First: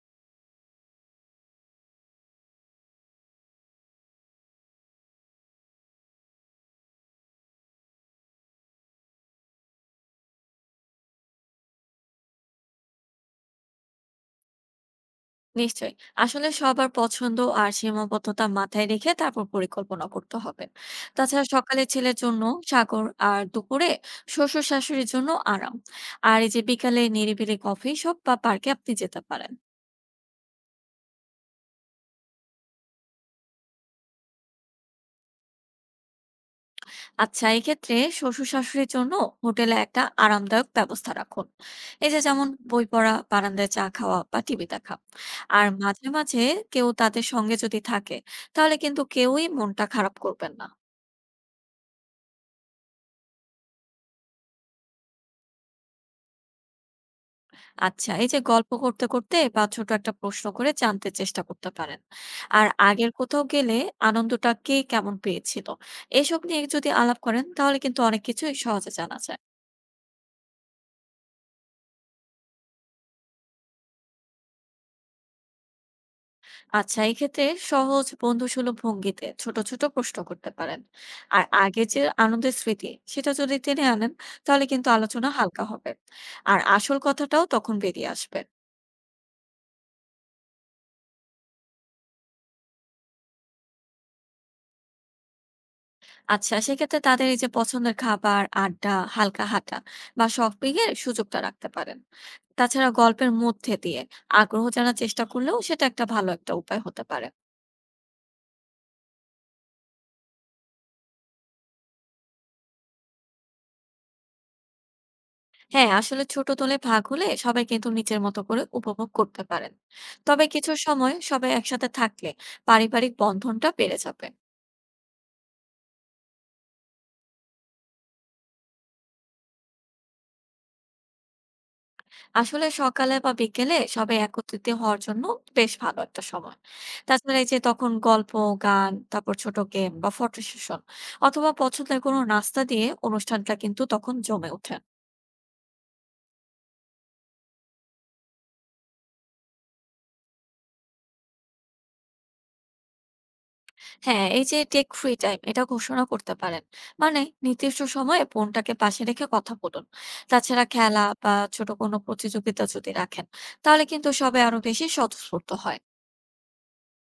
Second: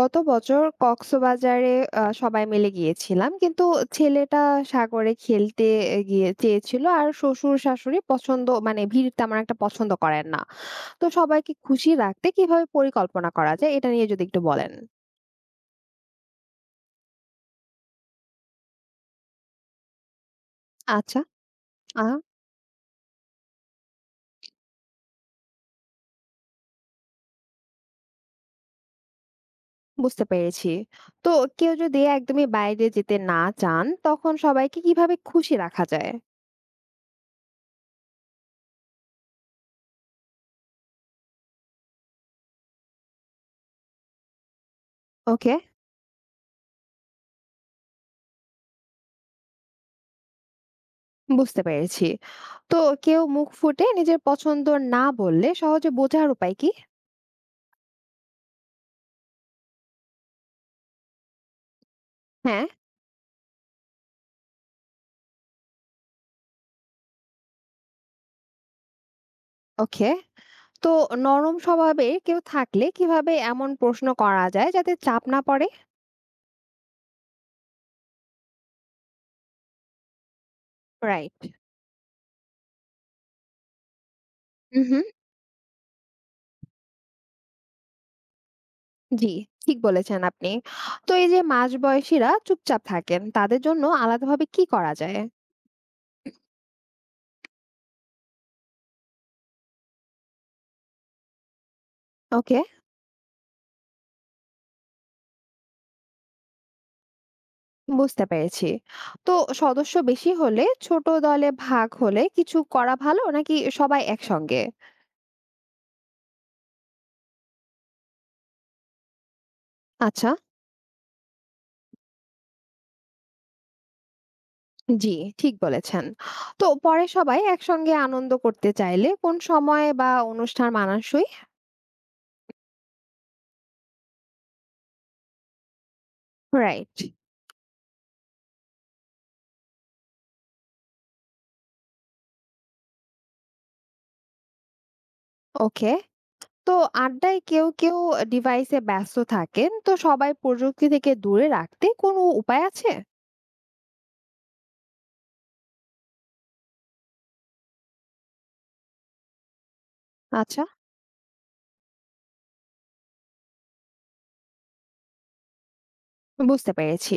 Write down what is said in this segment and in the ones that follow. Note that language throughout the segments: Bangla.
গত বছর কক্সবাজারে সবাই মিলে গিয়েছিলাম। কিন্তু ছেলেটা সাগরে খেলতে গিয়ে চেয়েছিল। আর শ্বশুর-শাশুড়ি পছন্দ মানে ভিড় তেমন একটা পছন্দ করেন না। তো সবাইকে খুশি রাখতে কিভাবে পরিকল্পনা করা যায় এটা নিয়ে যদি একটু বলেন। নিশ্চয়ই। আসলে সবার পছন্দ আর সীমাবদ্ধতা মাথায় রেখে তারপর পরিকল্পনা করতে হবে। আচ্ছা। তাছাড়া সকালে আ ছেলের জন্য সাগর, আর দুপুরে শ্বশুর শাশুড়ির জন্য আরাম, আর এই যে বিকালে নিরিবিলি কফি শপ বা পার্কে আপনি যেতে পারেন। বুঝতে পেরেছি। তো কেউ যদি একদমই বাইরে যেতে না চান তখন সবাইকে কিভাবে খুশি রাখা যায়? আচ্ছা, এই ক্ষেত্রে শ্বশুর শাশুড়ির জন্য হোটেলে একটা আরামদায়ক ব্যবস্থা রাখুন। এই যে যেমন বই পড়া, বারান্দায় চা খাওয়া বা টিভি দেখা। ওকে, আর মাঝে মাঝে কেউ তাদের সঙ্গে যদি থাকে, তাহলে কিন্তু কেউই মনটা খারাপ করবেন না। বুঝতে পেরেছি। তো কেউ মুখ ফুটে নিজের পছন্দ না বললে সহজে বোঝার উপায় কি? আচ্ছা, এই যে গল্প করতে করতে বা ছোট একটা প্রশ্ন করে জানতে চেষ্টা করতে পারেন। হ্যাঁ, আর আগের কোথাও গেলে আনন্দটা কে কেমন পেয়েছিল, এসব নিয়ে যদি আলাপ করেন তাহলে কিন্তু অনেক কিছুই সহজে জানা যায়। ওকে। তো নরম স্বভাবের কেউ থাকলে কিভাবে এমন প্রশ্ন করা যায় যাতে চাপ না পড়ে। আচ্ছা, এই ক্ষেত্রে সহজ বন্ধুসুলভ ভঙ্গিতে ছোট ছোট প্রশ্ন করতে পারেন। রাইট। আর আগে যে আনন্দের স্মৃতি, সেটা যদি টেনে আনেন তাহলে হুম কিন্তু হুম আলোচনা হালকা হবে। আর আসল কথাটাও তখন বেরিয়ে আসবে। জি, ঠিক বলেছেন আপনি। তো এই যে মাঝবয়সীরা চুপচাপ থাকেন তাদের জন্য আলাদাভাবে কি করা যায়? আচ্ছা, সেক্ষেত্রে তাদের এই যে পছন্দের খাবার, আড্ডা, হালকা হাঁটা বা শপিং এর সুযোগটা রাখতে পারেন। ওকে, তাছাড়া গল্পের মধ্যে দিয়ে আগ্রহ জানার চেষ্টা করলেও সেটা একটা ভালো একটা উপায় হতে পারে। বুঝতে পেরেছি। তো সদস্য বেশি হলে ছোট দলে ভাগ হলে কিছু করা ভালো নাকি সবাই একসঙ্গে? হ্যাঁ, আসলে ছোট দলে ভাগ হলে সবাই কিন্তু নিজের মতো করে উপভোগ করতে পারেন। আচ্ছা। তবে কিছু সময় সবাই একসাথে থাকলে পারিবারিক বন্ধনটা বেড়ে যাবে। জি, ঠিক বলেছেন। তো পরে সবাই একসঙ্গে আনন্দ করতে চাইলে কোন সময় বা অনুষ্ঠান মানানসই? আসলে সকালে বা বিকেলে সবাই একত্রিত হওয়ার জন্য বেশ ভালো একটা সময়। রাইট। তাছাড়া এই যে তখন গল্প, গান, তারপর ছোট গেম বা ফটো সেশন অথবা পছন্দের কোনো নাস্তা দিয়ে অনুষ্ঠানটা কিন্তু তখন জমে ওঠে। ওকে। তো আড্ডায় কেউ কেউ ডিভাইসে ব্যস্ত থাকেন, তো সবাই প্রযুক্তি থেকে দূরে রাখতে কোনো উপায় আছে? হ্যাঁ, এই যে টেক ফ্রি টাইম, এটা ঘোষণা করতে পারেন। মানে নির্দিষ্ট সময়ে ফোনটাকে পাশে রেখে কথা বলুন। আচ্ছা, তাছাড়া খেলা বা ছোট কোনো প্রতিযোগিতা যদি রাখেন, তাহলে কিন্তু সবাই আরো বেশি স্বতঃস্ফূর্ত হয়। বুঝতে পেরেছি।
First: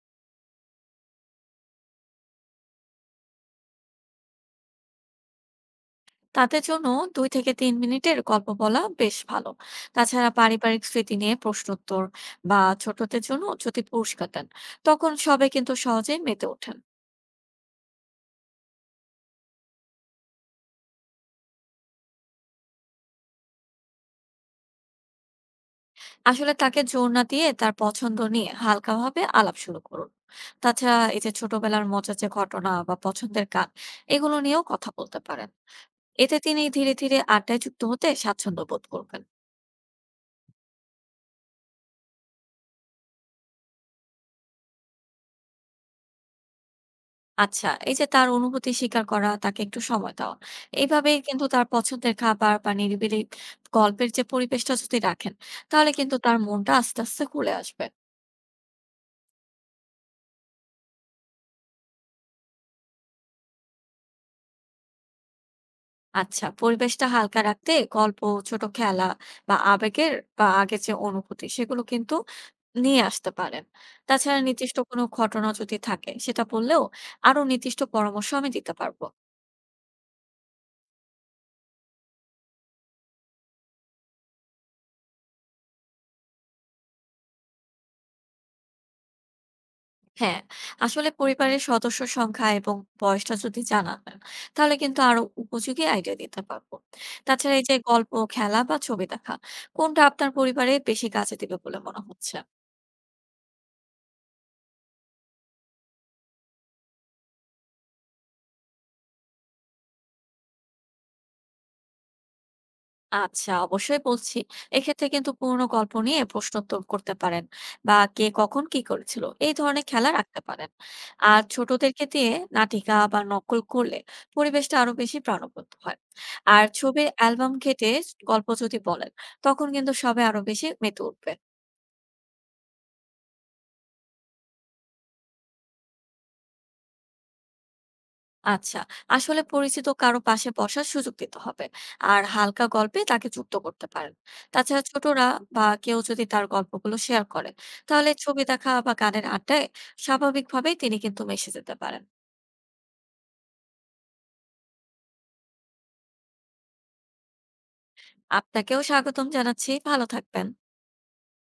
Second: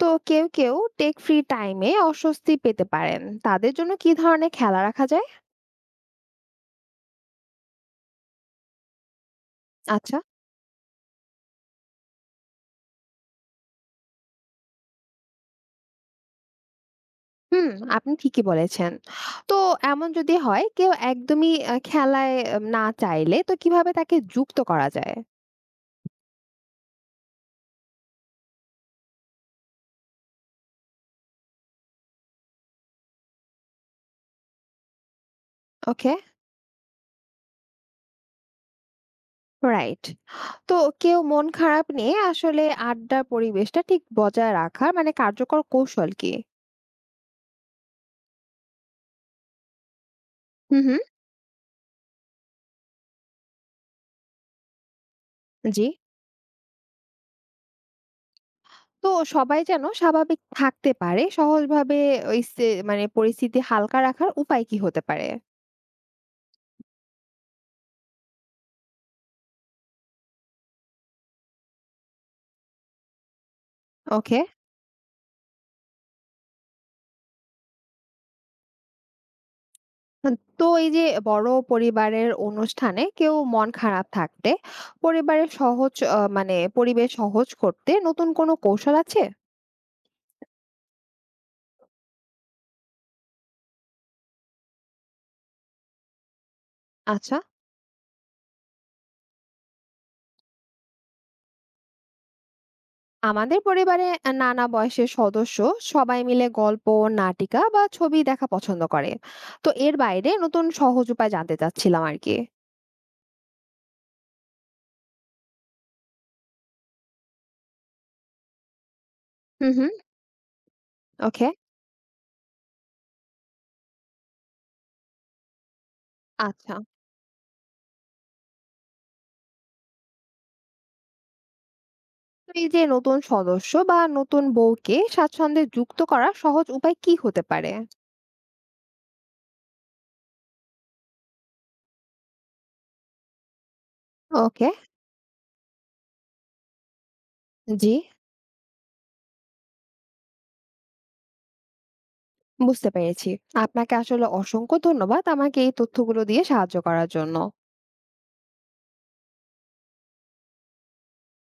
তো কেউ কেউ টেক ফ্রি টাইমে অস্বস্তি পেতে পারেন, তাদের জন্য কি ধরনের খেলা রাখা যায়? তাদের জন্য ২ থেকে ৩ মিনিটের গল্প বলা বেশ ভালো। আচ্ছা। তাছাড়া পারিবারিক স্মৃতি নিয়ে প্রশ্নোত্তর বা ছোটদের জন্য যদি পুরস্কার দেন, তখন সবাই কিন্তু সহজেই মেতে ওঠেন। হুম, আপনি ঠিকই বলেছেন। তো এমন যদি হয় কেউ একদমই খেলায় না চাইলে, তো কিভাবে তাকে যুক্ত করা যায়? আসলে তাকে জোর না দিয়ে তার পছন্দ নিয়ে হালকাভাবে আলাপ শুরু করুন। তাছাড়া এই যে ছোটবেলার মজার যে ঘটনা বা পছন্দের গান, এগুলো নিয়েও কথা বলতে পারেন। ওকে। এতে তিনি ধীরে ধীরে আড্ডায় যুক্ত হতে স্বাচ্ছন্দ্য বোধ করবেন। রাইট। তো কেউ মন খারাপ নিয়ে আসলে আড্ডার পরিবেশটা ঠিক বজায় রাখার মানে কার্যকর কৌশল কি? আচ্ছা, এই যে তার অনুভূতি স্বীকার করা, তাকে একটু সময় দেওয়া। হুম, হুম। এভাবেই কিন্তু তার পছন্দের খাবার বা নিরিবিলি গল্পের যে পরিবেশটা যদি রাখেন, জি। তাহলে কিন্তু তার মনটা আস্তে আস্তে খুলে আসবে। তো সবাই যেন স্বাভাবিক থাকতে পারে সহজভাবে, ওই সে মানে পরিস্থিতি হালকা রাখার উপায় কি হতে পারে? আচ্ছা, পরিবেশটা হালকা রাখতে গল্প, ছোট খেলা বা আবেগের বা আগের যে অনুভূতি, সেগুলো কিন্তু নিয়ে আসতে পারেন। ওকে। তাছাড়া নির্দিষ্ট কোনো ঘটনা যদি থাকে, সেটা বললেও আরো নির্দিষ্ট পরামর্শ আমি দিতে পারবো। হ্যাঁ, তো এই যে বড় পরিবারের অনুষ্ঠানে কেউ মন খারাপ থাকলে পরিবারের সহজ মানে পরিবেশ সহজ করতে নতুন কোনো কৌশল আছে? হ্যাঁ, আসলে পরিবারের সদস্য সংখ্যা এবং বয়সটা যদি জানা নেন তাহলে কিন্তু আরো উপযোগী আইডিয়া দিতে পারবো। আচ্ছা। তাছাড়া এই যে গল্প, খেলা বা ছবি দেখা, কোনটা আপনার পরিবারে বেশি কাজে দিবে বলে মনে হচ্ছে? আমাদের পরিবারে নানা বয়সের সদস্য সবাই মিলে গল্প, নাটিকা বা ছবি দেখা পছন্দ করে। তো এর বাইরে নতুন সহজ উপায় জানতে চাচ্ছিলাম আরকি। আচ্ছা, অবশ্যই বলছি। এক্ষেত্রে কিন্তু পুরোনো গল্প নিয়ে প্রশ্ন উত্তর করতে পারেন বা কে কখন কি করেছিল এই হুম, ধরনের হুম। খেলা রাখতে পারেন। আর ওকে। ছোটদেরকে দিয়ে নাটিকা বা নকল করলে পরিবেশটা আরো বেশি প্রাণবন্ত হয়। আর আচ্ছা। ছবির অ্যালবাম ঘেঁটে গল্প যদি বলেন তখন কিন্তু সবাই আরো বেশি মেতে উঠবে। তো এই যে নতুন সদস্য বা নতুন বউকে স্বাচ্ছন্দ্যে যুক্ত করার সহজ উপায় কি হতে পারে? আচ্ছা, আসলে পরিচিত কারো পাশে বসার সুযোগ দিতে হবে। আর হালকা গল্পে তাকে যুক্ত করতে পারেন। ওকে। তাছাড়া ছোটরা বা কেউ যদি তার গল্পগুলো শেয়ার করে, জি। তাহলে ছবি দেখা বা গানের আড্ডায় স্বাভাবিকভাবেই তিনি কিন্তু মিশে যেতে পারেন। বুঝতে পেরেছি। আপনাকে আসলে অসংখ্য ধন্যবাদ আমাকে এই তথ্যগুলো দিয়ে সাহায্য করার জন্য। আপনাকেও স্বাগতম জানাচ্ছি। ভালো থাকবেন।